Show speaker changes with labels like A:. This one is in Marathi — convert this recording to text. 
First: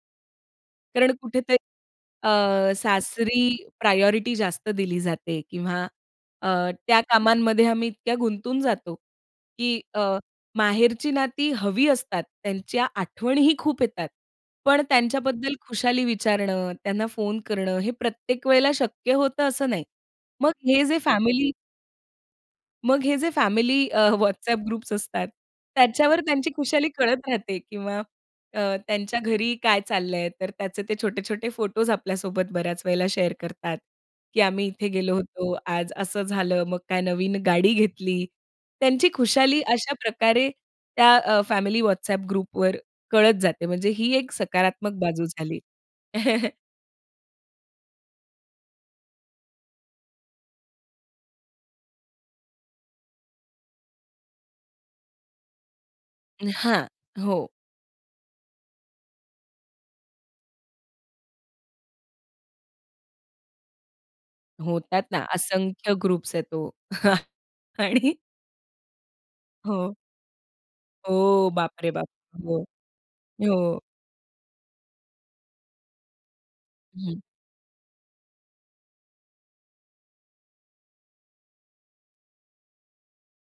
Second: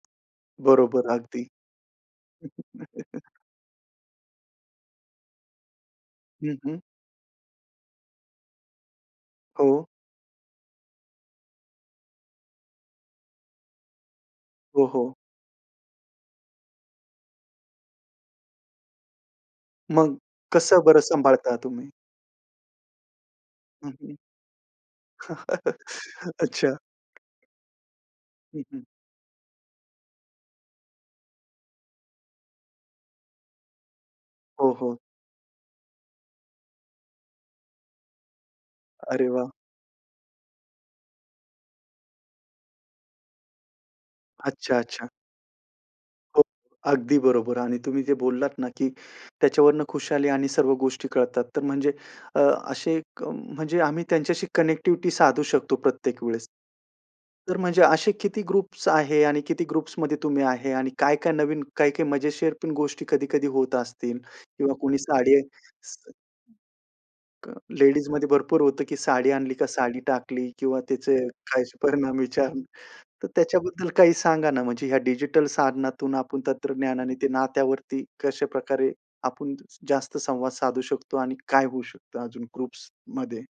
A: बरोबर
B: कारण
A: अगदी.
B: कुठेतरी अ, सासरी प्रायोरिटी जास्त दिली जाते किंवा अ,
A: हं, हं.
B: त्या कामांमध्ये आम्ही इतक्या गुंतून जातो की
A: हो.
B: अ, माहेरची नाती हवी असतात. त्यांच्या आठवणीही खूप येतात. पण
A: हो, हो.
B: त्यांच्याबद्दल खुशाली विचारणं, त्यांना फोन करणं हे प्रत्येक वेळेला शक्य होतं असं नाही.
A: मग
B: मग हे
A: कसं
B: जे
A: बरं
B: फॅमिली
A: सांभाळता तुम्ही?
B: मग हे जे फॅमिली
A: हं,
B: अ,
A: हं.
B: WhatsApp ग्रुप्स असतात त्याच्यावर त्यांची
A: अच्छा.
B: खुशाली कळत राहते किंवा अ,
A: हं, हं.
B: त्यांच्या घरी काय चाललंय. तर त्याचे ते छोटे-छोटे फोटोस आपल्यासोबत बऱ्याच वेळेला शेअर करतात की आम्ही
A: हो,
B: इथे
A: हो.
B: गेलो होतो, आज असं झालं, मग काय नवीन गाडी घेतली. त्यांची
A: अरे वाह!
B: खुशाली अशा प्रकारे त्या अ, फॅमिली WhatsApp ग्रुपवर कळत जाते. म्हणजे ही एक
A: अच्छा,
B: सकारात्मक
A: अच्छा.
B: बाजू झाली.
A: हो. अगदी बरोबर आणि तुम्ही जे बोललात ना की त्याच्यावरून खुशाली आणि सर्व गोष्टी कळतात तर म्हणजे अ, असे क म्हणजे आम्ही त्यांच्याशी कनेक्टिव्हिटी साधू शकतो प्रत्येक वेळेस.
B: हां. हो.
A: तर म्हणजे असे किती ग्रुप्स आहे? आणि किती ग्रुप्समध्ये तुम्ही आहे? आणि काय-काय नवीन काय-काय मजेशीर पण गोष्टी कधी-कधी होत असतील किंवा कोणी
B: होतात ना
A: साडी
B: असंख्य ग्रुप्स आहेत तो. आणि
A: लेडीजमध्ये भरपूर होतं की साडी आणली का
B: हो.
A: साडी टाकली किंवा त्याचे
B: ओ.
A: काहीच
B: बाप रे बाप!
A: परिणाम विचार
B: हो,
A: तर
B: हो.
A: त्याच्याबद्दल काही सांगा ना म्हणजे ह्या डिजिटल साधनातून आपण तंत्रज्ञानाने
B: हं.
A: ते नात्यावरती कशा प्रकारे आपण जास्त संवाद साधू शकतो आणि काय होऊ शकतं अजून ग्रुप्समध्ये?